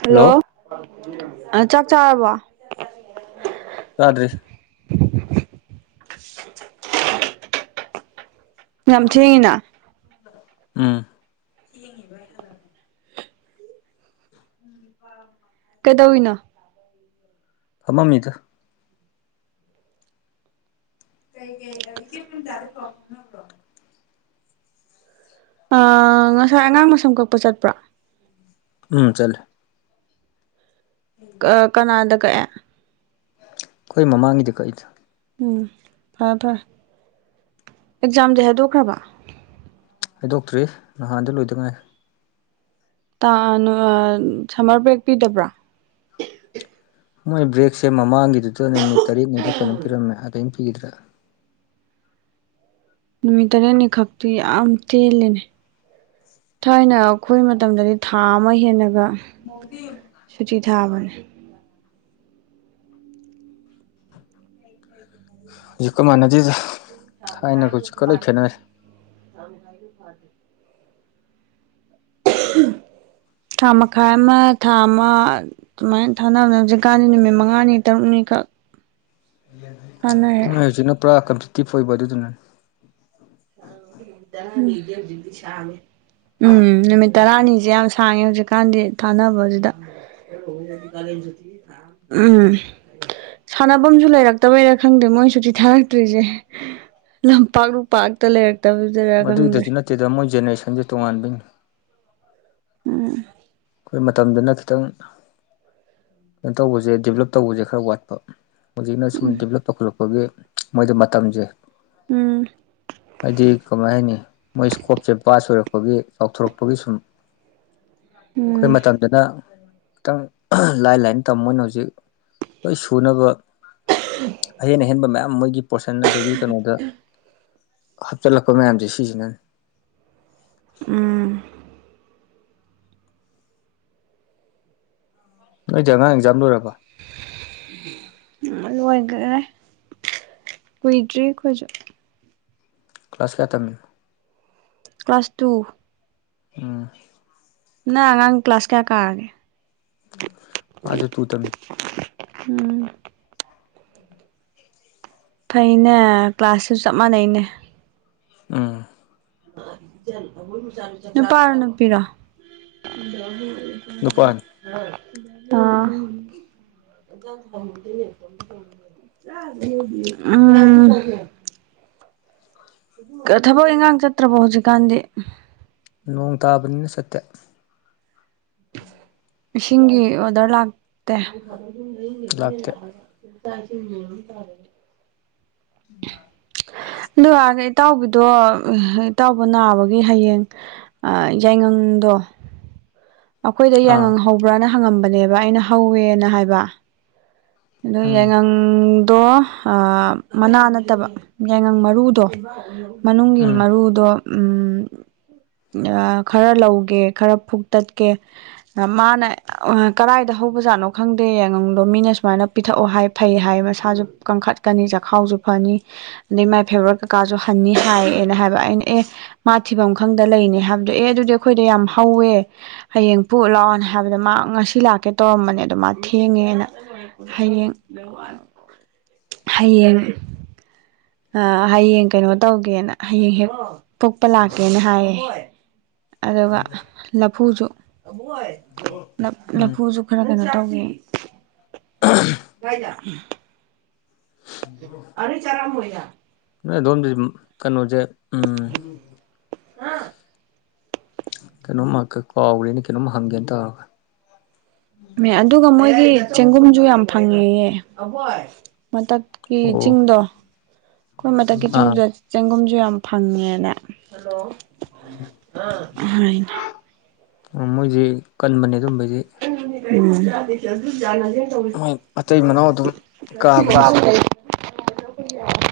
hello ꯑꯥ ꯆꯥꯛ ꯆꯥꯔꯕꯣ ꯆꯥꯗ꯭ꯔꯤ ꯌꯥꯝ ꯊꯦꯡꯉꯤꯅ ꯎꯝ ꯊꯦꯡꯉꯤꯕ ꯍꯜꯂꯗꯤ ꯎꯝꯔ [unintelligible] ꯀꯩꯗꯧꯋꯤꯅꯣ ꯐꯃꯝꯃꯤꯗ ꯀꯩ ꯀꯩ ꯑꯥ ꯏꯆꯦ ꯄꯔꯦꯃꯤꯇꯥꯗꯣ ꯄꯥꯎ ꯐꯥꯎꯅꯕ꯭ꯔꯣ ꯑꯥ ꯉꯁꯥꯏ ꯑꯉꯥꯡ ꯃꯁꯝ ꯀꯛꯄ ꯆꯠꯄ꯭ꯔꯥ ꯎꯝ ꯆꯂꯦ ꯀꯅꯥꯗ ꯀꯛꯑꯦ ꯈꯣꯏ ꯃꯃꯥꯡꯒꯤꯗ ꯀꯛꯏꯗ ꯎꯝ ꯐꯔꯦ ꯐꯔꯦ ꯑꯦꯛꯖꯥꯝꯗꯤ ꯍꯥꯏꯗꯣꯛꯈ꯭ꯔꯕ ꯍꯥꯏꯗꯣꯛꯇ꯭ꯔꯤ ꯅꯍꯥꯟꯗ ꯂꯣꯏꯗꯉꯥꯏ ꯁꯝꯃꯔ ꯕ꯭ꯔꯦꯛ ꯄꯤꯗꯕ꯭ꯔꯥ ꯃꯣꯏ ꯕꯦꯛꯁꯦ ꯃꯃꯥꯡꯒꯤꯗꯨꯗ ꯅꯨꯃꯤꯠ ꯇꯔꯦꯠꯅꯤꯗ ꯀꯩꯅꯣ ꯄꯤꯔꯝꯃꯦ ꯑꯗꯨꯩꯅ ꯄꯤꯈꯤꯗ꯭ꯔꯥ ꯅꯨꯃꯤꯠ ꯇꯔꯦꯠꯅꯤ ꯈꯛꯇꯤ ꯌꯥꯝ ꯇꯦꯜꯂꯦꯅꯦ ꯊꯥꯏꯅ ꯑꯩꯈꯣꯏ ꯃꯇꯝꯗꯗꯤ ꯊꯥ ꯑꯃ ꯍꯦꯜꯂꯒ ꯁꯨꯇꯤ ꯊꯥꯕꯅꯦ ꯍꯧꯖꯤꯛꯀ ꯃꯥꯟꯅꯗꯦꯗ ꯊꯥꯏꯅꯖꯤꯛꯀ ꯂꯣꯏ ꯈꯦꯠꯅꯔꯦ ꯇ ꯍꯥꯏꯥꯏꯅ ꯐꯥꯗꯦ ꯊꯥ ꯃꯈꯥꯏ ꯑꯃ ꯊꯥ ꯑꯃ ꯑꯗꯨꯨꯃꯥꯏꯅ ꯊꯥꯅꯕ ꯍꯧꯖꯤꯀꯥꯟꯗꯤ ꯅꯨꯃꯤꯠ ꯃꯉꯥꯅꯤ ꯇꯔꯨꯛꯅꯤꯈꯛ ꯊꯥꯅꯔꯦ ꯎ ꯍꯧꯖꯤꯛꯅ ꯄꯨꯔꯥ ꯀꯝꯁꯤꯛꯇꯤ ꯐꯣꯏꯕ ꯑꯗꯨꯗꯨꯅ ꯎꯝ ꯇꯔꯥꯅꯤꯁꯦ ꯌꯥꯝ ꯁꯥꯡꯉꯦ ꯍꯧꯖꯤꯛꯀꯥꯟꯗꯤ ꯊꯥꯅꯕꯗꯨꯗ ꯎꯝ ꯁꯥꯟꯅꯐꯝꯁꯨ ꯂꯩꯔꯛꯇꯕꯩꯔꯥ ꯈꯪꯗꯦ ꯃꯣꯏꯁꯨ ꯆꯤꯊꯔꯛꯇ꯭ꯔꯤꯁꯦ ꯂ ꯄꯥ ꯄꯇ ꯂꯩꯦꯔꯥꯛꯛꯇꯕ ꯃꯗꯨꯏꯗꯁꯨ ꯅꯠꯇꯦꯗ ꯃꯣꯏ ꯖꯦꯅꯦꯔꯦꯁꯟꯁꯦ ꯇꯣꯉꯥꯟꯕꯒꯤꯅꯤ ꯎꯝ ꯑꯩꯈꯣꯏ ꯃꯇꯝꯗꯨꯅ ꯈꯤꯇꯪ ꯀꯩꯅꯣ ꯇꯧꯕꯁꯦ ꯗꯦꯕꯂꯞ ꯇꯧꯕꯁꯦ ꯈꯔ ꯋꯥꯠꯄ ꯍꯧꯖꯤꯛꯅ ꯁꯨꯝ ꯗꯤꯕꯂꯞ ꯄꯨꯧꯈꯠꯂꯛꯄꯒꯤ ꯃꯣꯏꯗ ꯃꯇꯝꯁꯦ ꯎꯝ ꯍꯥꯏꯗꯤ ꯀꯃꯥꯏ ꯍꯥꯏꯅꯤ ꯃꯣꯏ ꯏꯁꯀꯣꯞꯁꯦ ꯄꯥꯁ ꯑꯣꯏꯔꯛꯄꯒꯤ ꯂꯥꯎꯊꯣꯔꯛꯄꯒꯤ ꯁꯨꯝ ꯑꯩꯈꯣꯏ ꯃꯇꯝꯁꯤꯅ ꯈꯤꯇꯪ ꯂꯥꯏ ꯂꯥꯏ ꯃꯣꯏ ꯍꯧ ꯁꯨ ꯑꯍ ꯑꯍꯦꯟꯕ ꯃꯌꯥꯝ ꯃ ꯄꯣꯔꯁꯟ ꯑꯗꯒꯤ ꯀꯩꯅꯣꯗ ꯍꯥꯞꯆꯤꯜꯂꯛꯄ ꯃꯌꯥꯝꯁꯦ ꯁꯤꯁꯤꯅꯅꯤ ꯎꯝ ꯅꯣꯏꯁꯦ ꯑꯉꯥꯡ ꯑꯦꯛꯖꯥꯝ ꯂꯣꯏꯔꯕ ꯎ ꯂꯣꯏꯈꯔꯦ ꯀꯨꯏꯗ꯭ꯔꯤ ꯑꯩꯈꯣꯏꯁꯨ ꯀ꯭ꯂꯥꯁ ꯀꯦ ꯇꯃꯤ ꯀ꯭ꯂꯥꯁ ꯇꯨ ꯎꯝ ꯅꯪ ꯑꯉꯥꯡ ꯀ꯭ꯂꯥꯁ ꯀꯌꯥ ꯀꯛꯑꯒꯦ ꯑꯥꯖꯣ ꯇꯨ ꯇꯅꯤ ꯎꯝ ꯐꯅꯦ ꯀ꯭ꯂꯥꯁꯁꯨꯁꯨ ꯆꯞ ꯃꯥꯟꯅꯩꯅꯦ ꯎꯝ ꯅꯨꯄꯥꯔꯣ ꯅꯨꯄꯤꯔꯣ ꯅꯨꯄꯥꯅꯤ ꯑꯥ ꯎꯝ ꯊꯕꯛ ꯏꯟꯈꯥꯡ ꯆꯠꯇ꯭ꯔꯕꯣ ꯍꯧꯖꯤꯛꯀꯥꯟꯗꯤ ꯅꯣꯡ ꯇꯥꯕꯅꯤꯅ ꯆꯠꯇꯦ ꯏꯁꯤꯡꯒꯤ ꯑꯣꯗꯔ ꯂꯥꯛꯇꯦ ꯂꯥꯛꯇꯦ ꯇꯥꯁꯤ ꯇꯔꯦ ꯎꯝ ꯍ ꯑꯗꯨ ꯏꯇꯥꯎꯕꯤꯗꯣ ꯏꯇꯥꯎꯕ ꯅꯥꯕꯒꯤ ꯍꯌꯦꯡ ꯌꯥꯏꯉꯪꯗꯣ ꯑꯩꯈꯣꯏꯗ ꯑꯥ ꯌꯥꯏꯉꯪꯍꯧꯕ꯭ꯔꯅ ꯍꯪꯉꯝꯕꯅꯦꯕ ꯑꯩꯅ ꯍꯧꯋꯦꯅ ꯍꯥꯏꯕ ꯑꯣ ꯎꯝ ꯌꯥꯏꯉꯪꯗꯣ ꯃꯅꯥ ꯅꯠꯇꯕ ꯌꯥꯏꯉꯪ ꯃꯔꯨꯗꯣ ꯃꯅꯨꯡꯒꯤ ꯎꯝ ꯃꯔꯨꯗꯣ ꯎ ꯈꯔ ꯂꯧꯒꯦ ꯈꯔ ꯐꯨꯛꯇꯠꯀꯦ ꯃꯥꯅ ꯀꯗꯥꯏꯗ ꯍꯧꯕꯖꯥꯠꯅꯣ ꯈꯪꯗꯦ ꯌꯥꯉꯪꯗꯣ ꯃꯤꯅ ꯁꯨꯃꯥꯏꯅ ꯄꯤꯊꯛꯑꯣ ꯍꯥꯏ ꯐꯩ ꯍꯥꯏ ꯃꯁꯥꯁꯨ ꯀꯟꯈꯠꯀꯅꯤ ꯆꯈꯥꯎꯁꯨ ꯐꯅꯤ ꯑꯗꯩ ꯃꯥꯏ ꯐꯦꯕꯚꯣꯔꯥꯏꯠ ꯀꯀꯥꯁꯨ ꯍꯟꯅꯤ ꯍꯥꯏꯌꯦꯅ ꯍꯥꯏꯕ ꯑꯩꯅ ꯑꯦ ꯃꯥ ꯊꯤꯐꯝ ꯈꯪꯗ ꯂꯩꯔꯤꯅ‌ꯦ ꯍꯥꯏꯕꯗꯣ ꯑꯦ ꯑꯗꯨꯗꯤ ꯑꯩꯈꯣꯏꯗ ꯌꯥꯝ ꯍꯧꯋꯦ ꯍꯌꯦꯡ ꯄꯨꯛꯑꯣ ꯂꯥꯛꯑꯣꯅ ꯍꯥꯏꯕꯗ ꯃꯥ ꯉꯁꯤ ꯂꯥꯛꯀꯦ ꯇꯧꯔꯝꯕꯅꯦ ꯑꯗꯣ ꯃꯥ ꯊꯦꯡꯉꯦꯅ ꯍꯌꯦꯡ ꯍꯌꯦꯡ ꯑ ꯍꯌꯦꯡ ꯀꯩꯅꯣ ꯇꯧꯒꯦꯅ ꯍꯌꯦꯡ ꯍꯦꯛ ꯇ‌ꯣꯞꯄ ꯂꯥꯛꯀꯦꯅ ꯍꯥꯏꯌꯦ ꯑꯗꯨꯒ ꯂꯐꯨꯁꯨ ꯎꯝ ꯂꯐꯨꯁꯨ ꯈꯔ ꯀꯩꯅꯣ ꯇꯧꯋ‌ꯦ ꯀꯥꯏꯗ ꯑꯗꯩ ꯆꯔꯥꯝꯃ‌ꯣꯏꯅ ꯅꯣꯏ ꯑꯗꯣꯝꯗꯤ ꯀꯩꯅꯣꯁꯦ ꯎꯝ ꯑꯥ ꯀꯩꯅꯣꯝꯃ ꯀꯥꯎꯈ꯭ꯔꯦꯅ ꯀꯩꯅꯣꯝꯃ ꯍꯪꯒꯦꯅ ꯇꯧꯔꯒ ꯑꯗꯨꯒ ꯃꯣꯏꯒꯤ ꯆꯦꯡꯒꯨꯝꯁꯨ ꯌꯥꯝ ꯐꯪꯉꯦꯌꯦ ꯃꯊꯛꯀꯤ ꯑꯣ ꯆꯤꯡꯗꯣ ꯑꯩꯈꯣꯏ ꯃꯊꯛꯀꯤ ꯑꯥ ꯆꯤꯡꯗꯨꯗ ꯆꯦꯡꯒꯨꯝꯁꯨ ꯌꯥꯝ ꯐꯪꯉꯦꯅꯥ ꯑ [unintelligible] ꯃꯣꯏꯖꯤ ꯀꯟꯕꯅꯦ ꯑꯗꯨꯝꯕꯖꯤ ꯎꯝ [unintelligible] ꯃꯣꯏ ꯃꯇꯩ ꯃꯅꯥꯎ ꯑꯗꯨꯝ [unintelligible] ꯀꯥꯕꯅꯤ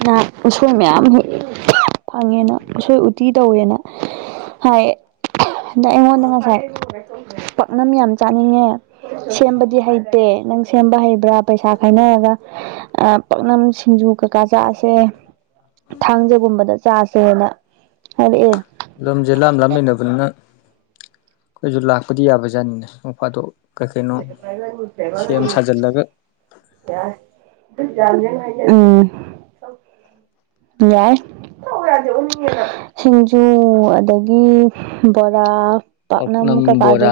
ꯍ ꯎꯁꯣꯏ ꯃꯌꯥꯝꯃꯨꯛ ꯐꯪꯉꯦꯅ ꯎꯁꯣꯏ ꯎꯇꯤ ꯇꯧꯋꯦꯅ ꯍꯥꯏ ꯑꯗ ꯑꯩꯉꯣꯟꯗ ꯉꯁꯥꯏ ꯄꯥꯛꯅꯝ ꯌꯥꯝ ꯆꯥꯅꯤꯡꯉꯦ ꯁꯦꯝꯕꯗꯤ ꯍꯩ ꯇꯦ ꯅꯪ ꯁꯦꯝꯕ ꯍꯩꯕ꯭ꯔꯥ ꯄꯩꯁꯥ ꯈꯥꯏꯅꯔꯒ ꯄꯥꯛꯅꯝ ꯁꯤꯡꯖꯨ ꯀꯀꯥ ꯆꯥꯥꯁꯦ ꯊꯥꯡꯖꯒꯨꯝꯕꯗ ꯆꯥꯁꯦꯅ ꯍꯥꯏꯔꯛꯑꯦ ꯂꯝꯁꯦ ꯂꯥꯞ ꯂꯥꯞ ꯂꯩꯅꯕꯅꯤꯅ ꯑꯩꯈꯣꯏꯁꯨ ꯂꯥꯛꯄꯗꯤ ꯌꯥꯕꯖꯥꯠꯅꯤꯅꯦ ꯅ‌ꯣꯡꯐꯗꯣꯛ ꯀꯩꯀꯩꯅꯣ ꯁꯦꯝ ꯁꯖꯜꯂꯒ [unintelligible] ꯑꯥ ꯌꯥꯏ ꯁꯤꯡꯖꯨ ꯑꯗꯒꯤ ꯕꯣꯔꯥ ꯄꯥꯛꯅꯝ ꯀꯩꯀꯥꯗ‌ꯣ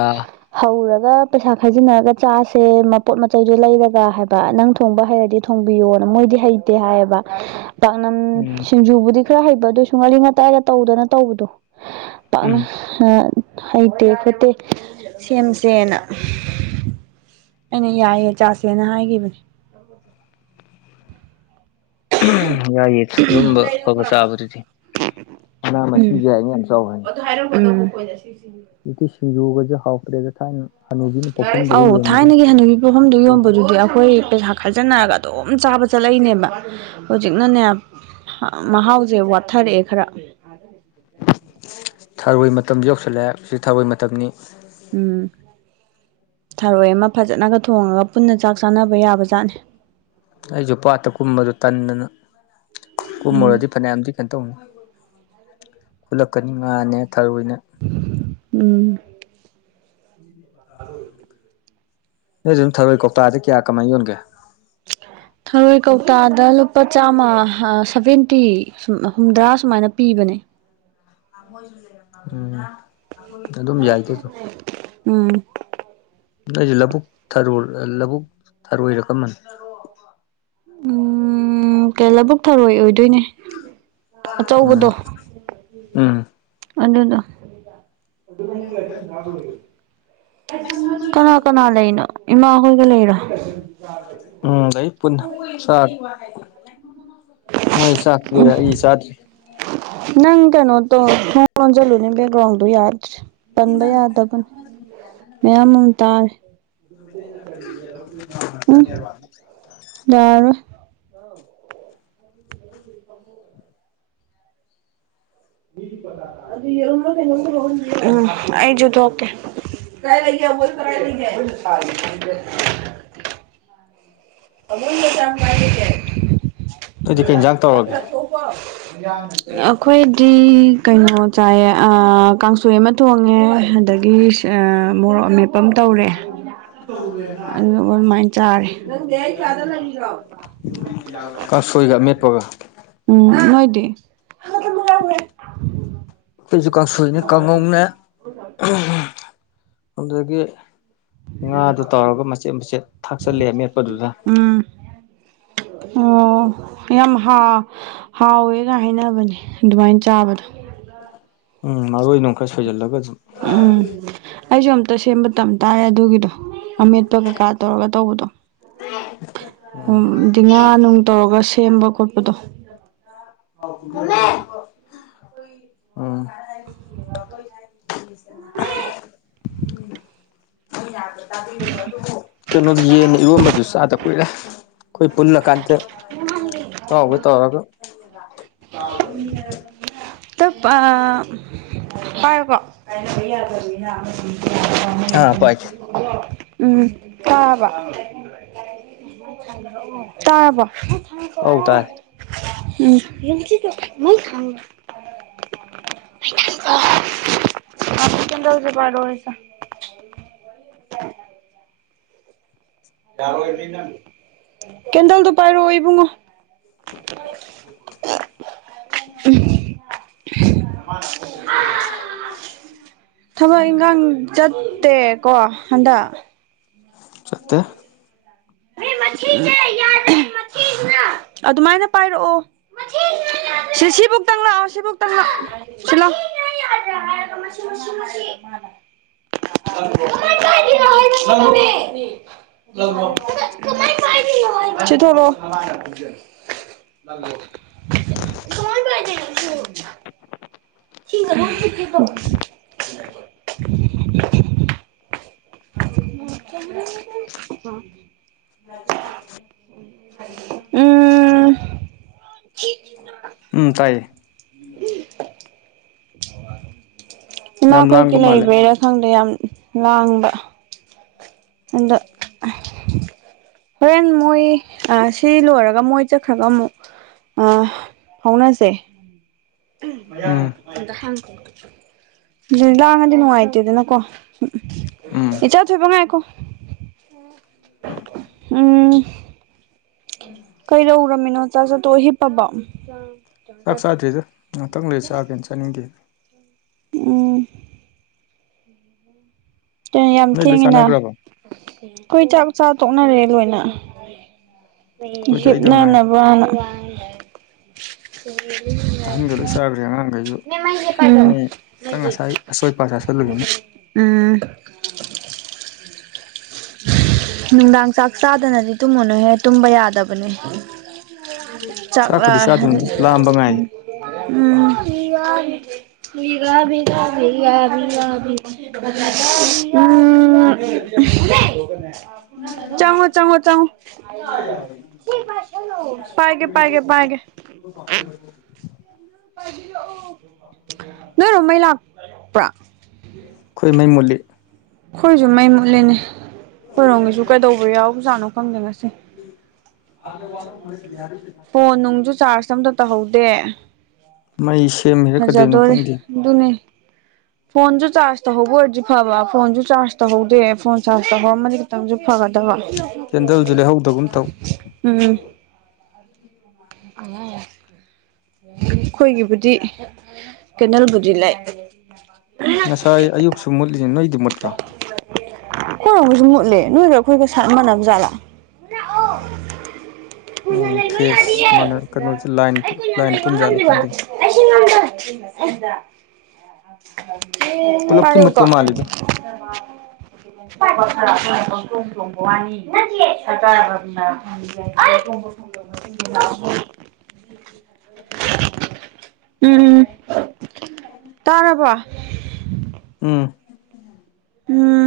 ꯍꯧꯔꯒ ꯄꯩꯁꯥ ꯈꯩꯖꯤꯟꯅꯔꯒ ꯆꯥꯁꯦ ꯃꯄꯣꯠ ꯃꯆꯩꯗꯣ ꯂꯩꯔꯒ ꯍꯥꯏꯕ ꯅꯪ ꯊꯣꯡꯕ ꯍꯩꯔꯗꯤ ꯊꯣꯡꯕꯤꯌꯣꯅ ꯃꯣꯏꯗꯤ ꯍꯩ ꯇ‌ꯦ ꯍꯥꯏꯌꯦꯕ ꯄꯥꯛꯅꯝ ꯎꯝ ꯁꯤꯡꯖꯨꯕꯨꯗꯤ ꯈꯔ ꯍꯩꯕ ꯑꯗꯨꯑꯣꯏꯁꯨ ꯉꯥꯔꯤ ꯉꯇꯥꯏꯒ ꯇꯧꯗꯅ ꯇꯧꯕꯗꯣ ꯄꯥꯛꯅ ꯎꯝ ꯍꯩꯇꯦ ꯈꯣꯠꯇꯦ ꯁꯦꯝꯁꯦꯅ ꯑꯩꯅ ꯌꯥꯏꯌꯦ ꯆꯥꯁꯦꯅ ꯍꯥꯏꯒꯤꯈꯤꯕꯅꯦ [unintelligible] ꯌꯥꯏꯌꯦ ꯑꯗꯨꯨꯝꯕ ꯑꯐꯕ ꯆꯥꯕꯗꯨꯗꯤ ꯃꯅꯥ ꯃꯁꯤꯡꯁꯨ ꯌꯥꯏꯅ ꯌꯥꯝ ꯆꯥꯎ ꯍꯥꯏ ꯎꯝ ꯖꯤꯛꯇꯤ ꯁꯤꯡꯖꯨꯒꯁꯦ ꯍꯥꯎꯇ꯭ꯔꯦꯗ ꯊꯥꯏꯅ ꯍꯅꯨꯕꯤꯅ ꯄꯣꯛꯐꯝꯗꯕ ꯑꯧ ꯌꯣꯟꯕꯗꯨꯅ ꯊꯥꯏꯅꯒꯤ ꯍꯅꯨꯕꯤ ꯄꯣꯐꯝꯗꯨ ꯌꯣꯟꯕꯗꯨꯗꯤ ꯑꯩꯈꯣꯏ ꯄꯩꯁꯥ ꯈꯥꯏꯖꯟꯅꯔꯒ ꯑꯗꯨꯝ ꯆꯥꯕ ꯆꯠꯂꯛꯏꯅꯦꯕ ꯍꯧꯖꯤꯛꯅꯅꯦ ꯃꯍꯥꯎꯁꯦ ꯋꯥꯠꯊꯔꯛꯑꯦ ꯈꯔ [unintelligible] ꯊꯔꯣꯏ ꯃꯇꯝ ꯌꯧꯁꯤꯜꯂꯛꯑꯦ ꯍꯧꯖꯤꯛ ꯊꯔꯣꯏ ꯃꯇꯝꯅꯤ ꯎꯝ ꯊꯔꯣꯏ ꯑꯃ ꯐꯖꯅꯒ ꯊꯣꯡꯉꯒ ꯄꯨꯟꯅ ꯆꯥꯛ ꯆꯥꯅꯕ ꯌꯥꯕ ꯖꯥꯠꯅꯤ ꯑꯩꯁꯨ ꯄꯥꯠꯇ ꯀꯨꯝꯕꯗꯨ ꯇꯟꯗꯅ ꯎꯝ ꯀꯨꯝꯃꯨꯔꯗꯤ ꯐꯅꯌꯥꯝꯗꯤ ꯀꯩꯅꯣꯇꯧꯅꯤ ꯈꯨꯠꯂꯛꯀꯅꯤ ꯉꯥꯅꯦ ꯊꯔ‌ꯣꯏꯅ‌ꯦ ꯎꯝ ꯅ‌ꯣꯏ ꯗ‌ꯣꯝ ꯊꯔꯣꯏ ꯀꯧꯇꯥꯗ ꯀꯌꯥ ꯀꯃꯥꯏꯅ ꯌꯣꯟꯒꯦ [unintelligible] ꯊꯔꯣꯏ ꯀꯧꯇꯥꯗ ꯂꯨꯄꯥ ꯆꯥꯝꯃ ꯁꯕꯦꯟꯇꯤ ꯍꯨꯝꯗ꯭ꯔꯥ ꯁꯨꯃꯥꯏꯅ ꯄꯤꯕꯅꯦ ꯑꯗꯨꯝ ꯌꯥꯏꯗ ꯎꯝ ꯑꯩꯁꯦ ꯂꯧꯕꯨꯛ ꯊꯥꯔꯣꯢ ꯂꯧꯕꯨꯛ ꯊꯔꯣꯏꯅ ꯀꯔꯝꯕꯅꯣ ꯎꯝ ꯂꯧꯕꯨꯛ ꯊꯧꯔꯣꯏ ꯑꯣꯏꯗꯣꯏꯅꯦ ꯑꯆꯧꯕꯗꯣ ꯎꯝ ꯎꯝ ꯑꯗꯨꯅ ꯀꯅꯥ ꯀꯅꯥ ꯂꯩꯩꯔꯤꯅꯣ ꯏꯃꯥꯈꯣꯏꯒ ꯂꯩꯔꯣ ꯎꯝ ꯂꯩ ꯄꯨꯟꯅ ꯆꯥꯔꯦ ꯍꯣꯏꯁ꯭ꯔꯤꯁꯇ꯭ꯔꯤ [inaudible] ꯅꯪ ꯀꯩꯅꯣ ꯗꯣ ꯊꯣꯡ ꯂꯣꯜꯁꯤꯟꯂꯣ ꯕꯦꯛꯀ꯭ꯂꯥꯎ ꯌꯥꯗꯔꯦ ꯄꯟꯕ ꯌꯥꯗꯕꯅꯦ ꯃꯌꯥꯝ ꯑꯃ ꯇꯥꯔꯦ ꯅꯤꯕꯥ [inaudible] ꯌꯥꯔꯔꯣꯢ ꯎꯝ ꯑꯩꯖꯨ ꯊꯣꯛꯒꯦ ꯇ ꯂꯩ ꯇ ꯍ [inaudible] ꯑꯃꯣꯟ ꯀꯁ ꯑꯃ ꯀꯥꯏ ꯂꯩꯦꯇꯦ [inaudible] ꯅꯣꯢꯗꯤ ꯀꯩ ꯌꯦꯟꯖꯥꯡ ꯇꯧꯔꯒꯦ ꯑꯥ ꯑꯩꯈꯣꯏꯗꯤ ꯀꯩꯅꯣ ꯆꯥꯏ ꯀꯥꯡ ꯊꯥꯔꯣꯢꯏ ꯑꯃ ꯊꯣꯡꯉꯦ ꯑꯗꯒꯤ ꯃꯣꯔꯣꯛ ꯃꯦꯠꯄ ꯄ ꯇꯧꯔꯦ ꯑꯗꯨꯒ ꯑꯗꯨꯃꯥꯏꯅ ꯆꯥꯔꯦ ꯑꯅ ꯏꯔꯑꯣ [inaudible] ꯑꯁꯣꯏꯒ ꯑꯃꯦꯠꯄꯒ ꯎꯝ ꯅꯣꯏꯗꯤ ꯑꯩꯈꯣꯢꯁꯨ ꯀꯥꯡꯁꯣꯏꯅꯦ ꯀꯥꯡꯉꯧꯅꯦ ꯑꯗꯒꯤ ꯉꯥꯗꯨ ꯇꯧꯔꯒ ꯃꯆꯦꯠ ꯃꯆꯦꯠ ꯊꯥꯛꯆꯜꯂꯦ ꯃꯦꯠꯄꯗꯨꯗ ꯎꯝ ꯑꯣ ꯌꯥꯝ ꯍꯥꯥ ꯍꯥꯎꯋꯦꯒ ꯍꯥꯏꯅꯕꯅꯦ ꯑꯗꯨꯃꯥꯏꯅ ꯆꯥꯕꯗꯣ ꯎꯝ ꯃꯔꯣꯏ ꯅꯨ ꯈꯔ ꯁꯣꯏꯖꯜꯂꯒ ꯑꯗꯨꯝ ꯎꯝ ꯑꯩꯁꯨ ꯑꯝꯇ ꯁꯦꯝꯕ ꯇꯝꯇꯥꯏꯔꯦ ꯑꯗꯨꯒꯤꯗꯣ ꯑꯃꯦꯠ ꯀꯀꯥ ꯇꯧꯔꯒ ꯇꯧꯕꯗꯣ ꯎ ꯗꯤ ꯉꯥ ꯅꯨꯡ ꯇꯧꯔꯒ ꯁꯦꯝꯕ ꯈꯣꯠꯄꯗꯣ ꯍꯥꯎ [inaudible] [inaudible] ꯀꯩꯅꯣꯗꯤ ꯌꯦꯟꯅꯤ ꯏꯔꯣꯟꯕꯁꯨ ꯆꯥꯗ ꯀꯨꯏꯔꯦ ꯑꯩꯈꯣꯏ ꯄꯨꯜꯂ ꯀꯥꯟꯗ ꯢꯇꯧꯍꯣꯢ ꯇꯧꯔꯒ ꯎ [inaudible] ꯇꯞ ꯄꯥꯏꯣꯀꯣ [inaudible] ꯍꯥ ꯄꯥꯏꯒꯦ ꯎꯝ ꯀꯥꯕ [inaudible] ꯇꯥꯔꯕꯣ ꯑꯧ ꯇꯥꯔꯦ ꯌ [inaudible] ꯑ ꯀꯗ ꯍꯧꯦ ꯄꯔ ꯑꯣꯏꯁ [inaudible] ꯀꯦꯟꯗꯜꯗꯣ ꯄꯥꯏꯔꯛꯑꯣ ꯏꯕꯨꯡꯉꯣ [inaudible] [unintelligible] ꯊꯕꯛ ꯏꯪꯈꯥꯡ ꯆꯠꯇꯦꯀꯣ ꯍꯟꯗꯛ ꯆꯠꯇꯦ [unintelligible] ꯑꯗꯨꯃꯥꯏꯅ ꯄꯥꯏꯔꯛꯑꯣ ꯁꯤ ꯁꯤꯕꯨ ꯇꯪꯪꯂꯛꯑꯣ ꯁꯤꯕꯨ ꯇꯪꯪꯂꯛꯑꯣ [unintelligible] [unintelligible] ꯁꯤ ꯊꯣꯛꯂꯛ ꯑꯣ [unintelligible] [unintelligible] [unintelligible] [unintelligible] ꯎꯝ ꯎꯝ ꯇꯥꯏꯌꯦ ꯏꯃꯥꯥ ꯌꯥꯝ ꯂꯥꯡꯕ ꯀꯣꯏ ꯃꯥꯜꯂꯦ ꯂꯩꯕꯩꯔꯥ ꯈꯪꯗ ꯌꯥꯝ ꯂꯥꯡꯕ ꯑꯗꯣ ꯍꯣꯔꯦꯟ ꯃꯣꯏ ꯁꯤ ꯂꯣꯏꯔꯒ ꯃꯣꯏ ꯆꯠꯈ꯭ꯔꯒ ꯑꯃꯨꯛ ꯐꯥꯎꯅꯁꯦ ꯎꯝ ꯑꯗꯨꯗꯤ ꯂꯥꯡꯉꯗꯤ ꯅꯨꯡꯉꯥꯏꯇꯦꯗꯅꯀꯣ ꯎꯝ ꯎꯝ ꯏꯆꯥ ꯊꯣꯏꯕ ꯉꯥꯏꯀꯣ ꯎꯝ ꯀꯩꯗꯧꯔꯝꯃꯤꯅꯣ ꯆꯥꯛꯆꯥ ꯆꯥꯠꯇꯣꯛ ꯍꯤꯞꯄꯕ ꯆꯥꯛ ꯆꯥꯗ꯭ꯔꯤꯗ ꯉꯥꯛꯇꯪ ꯂꯩ ꯆꯥꯒꯦꯅ ꯆꯥꯅꯤꯡꯗꯦ ꯎꯝ ꯌꯥꯝ ꯅꯣꯏ ꯂꯣꯏ ꯊꯦꯡꯉꯤꯅ ꯆꯥꯅꯈ꯭ꯔꯕꯣ ꯑꯩꯈꯣꯏ ꯆꯥꯛ ꯆꯥ ꯇꯣꯛꯅꯔꯦ ꯂꯣꯏꯅ ꯑꯩꯈꯣꯏꯗꯤ ꯑꯩꯗ ꯉꯥꯏꯔꯦ ꯍꯤꯞꯅꯅꯕꯅ [unintelligible] ꯑꯍꯟꯒ ꯂꯣꯏ ꯆꯥꯈ꯭ꯔꯦ ꯑꯉꯥꯡꯈꯩ ꯑꯁꯣꯏ ꯑꯄꯥ ꯆꯥꯁꯤꯜꯂꯨꯕꯅꯤꯅ ꯎꯝ ꯅꯨꯡꯗꯥꯡ ꯆꯥꯛ ꯆꯥꯗꯅꯗꯤ ꯇꯨꯝꯃꯨꯅꯨꯍꯦ ꯇꯨꯝꯕ ꯌꯥꯗꯕꯅꯤ ꯆꯥꯛꯂ ꯆꯥꯛꯄꯨꯗꯤ ꯆꯥꯗꯣꯏꯅꯤ ꯂꯥꯝꯕ ꯉꯥꯏꯔꯤ ꯎꯝ ꯎꯝ [unintelligible] ꯆꯉꯣ ꯆꯉꯣ ꯆꯉꯣ ꯄꯥꯏꯒꯦ ꯄꯥꯏꯒꯦ ꯄꯥꯏꯒꯦ [unintelligible] ꯅꯣꯏꯔꯣ ꯃꯩ ꯂꯥꯛꯄ꯭ꯔꯥ ꯑꯩꯈꯣꯏ ꯃꯩ ꯃꯨꯠꯂꯤ ꯑꯩꯈꯣꯏꯁꯨ ꯃꯩ ꯃꯨꯠꯂꯤꯅꯦ ꯑꯩꯈꯣꯏꯔꯣꯝꯒꯤꯁꯨ ꯀꯩꯗꯧꯕ ꯌꯥꯎꯖꯥꯠꯅꯣ ꯈꯪꯗꯦ ꯉꯁꯤ ꯐꯣꯟ ꯅꯨꯡꯁꯨ ꯆꯥꯔꯖ ꯑꯝꯇꯥ ꯇꯧꯍꯧꯗꯦ ꯃꯩ ꯁꯦꯝꯃꯤꯔ ꯀꯩꯗꯣꯏꯅꯣ ꯐꯖꯗꯣꯔꯦ ꯈꯪꯗꯦ ꯑꯗꯨꯅꯤ ꯐꯣꯟꯁꯨ ꯆꯥꯔꯖ ꯇꯧꯍꯧꯕ ꯑꯣꯏꯔꯗꯤ ꯐꯕ ꯐꯣꯟꯁꯨ ꯆꯥꯔꯖ ꯇꯧꯍꯧꯗꯦ ꯐꯣꯟ ꯆꯥꯔꯖ ꯇꯧꯍꯧꯔꯝꯃꯗꯤ ꯈꯤꯇꯪꯁꯨ ꯐꯒꯗꯕ ꯀꯦꯟꯗꯜꯁꯨ ꯂꯩꯍꯧꯗꯒꯨꯝ ꯇꯧ ꯎꯝ ꯑꯩꯈꯣꯏꯒꯤꯕꯨꯗꯤ ꯀꯦꯟꯗꯥꯜꯕꯨꯗꯤ ꯂꯩ [unintelligible] ꯉꯁꯥꯏ ꯑꯌꯨꯛꯁꯨ ꯃꯨꯠꯂꯤ ꯅꯣꯏ ꯀꯣꯏꯒꯁꯨ ꯃꯨꯠꯂꯦ ꯅꯣꯏꯒ ꯑꯩꯈꯣꯏꯒ ꯃꯥꯟꯅꯕ ꯖꯥꯠꯂꯥ ꯀꯨꯅ ꯎꯝ ꯂꯩꯕ ꯌꯥꯔꯤꯌꯦ ꯐꯦꯁ ꯃꯥꯅ ꯀꯩꯅꯣꯁꯦ ꯂꯥꯏꯟ ꯑꯩ ꯀꯨꯏ ꯌꯥꯝ ꯂꯥꯏꯟ ꯂꯩꯕ ꯄꯨꯟꯖꯥꯠꯂ ꯉꯪꯗꯕ ꯈꯪꯗꯦ [unintelligible] ꯄꯨꯂꯞꯀꯤ ꯄꯥꯏꯑꯣꯀꯣ ꯃꯨꯠꯄ ꯃꯥꯜꯂꯤꯗ ꯈꯣꯡ ꯊꯣꯡꯕ ꯋꯥꯅꯤ ꯐꯅꯥ ꯎ ꯇꯥꯔꯕ ꯎꯝ ꯎꯝ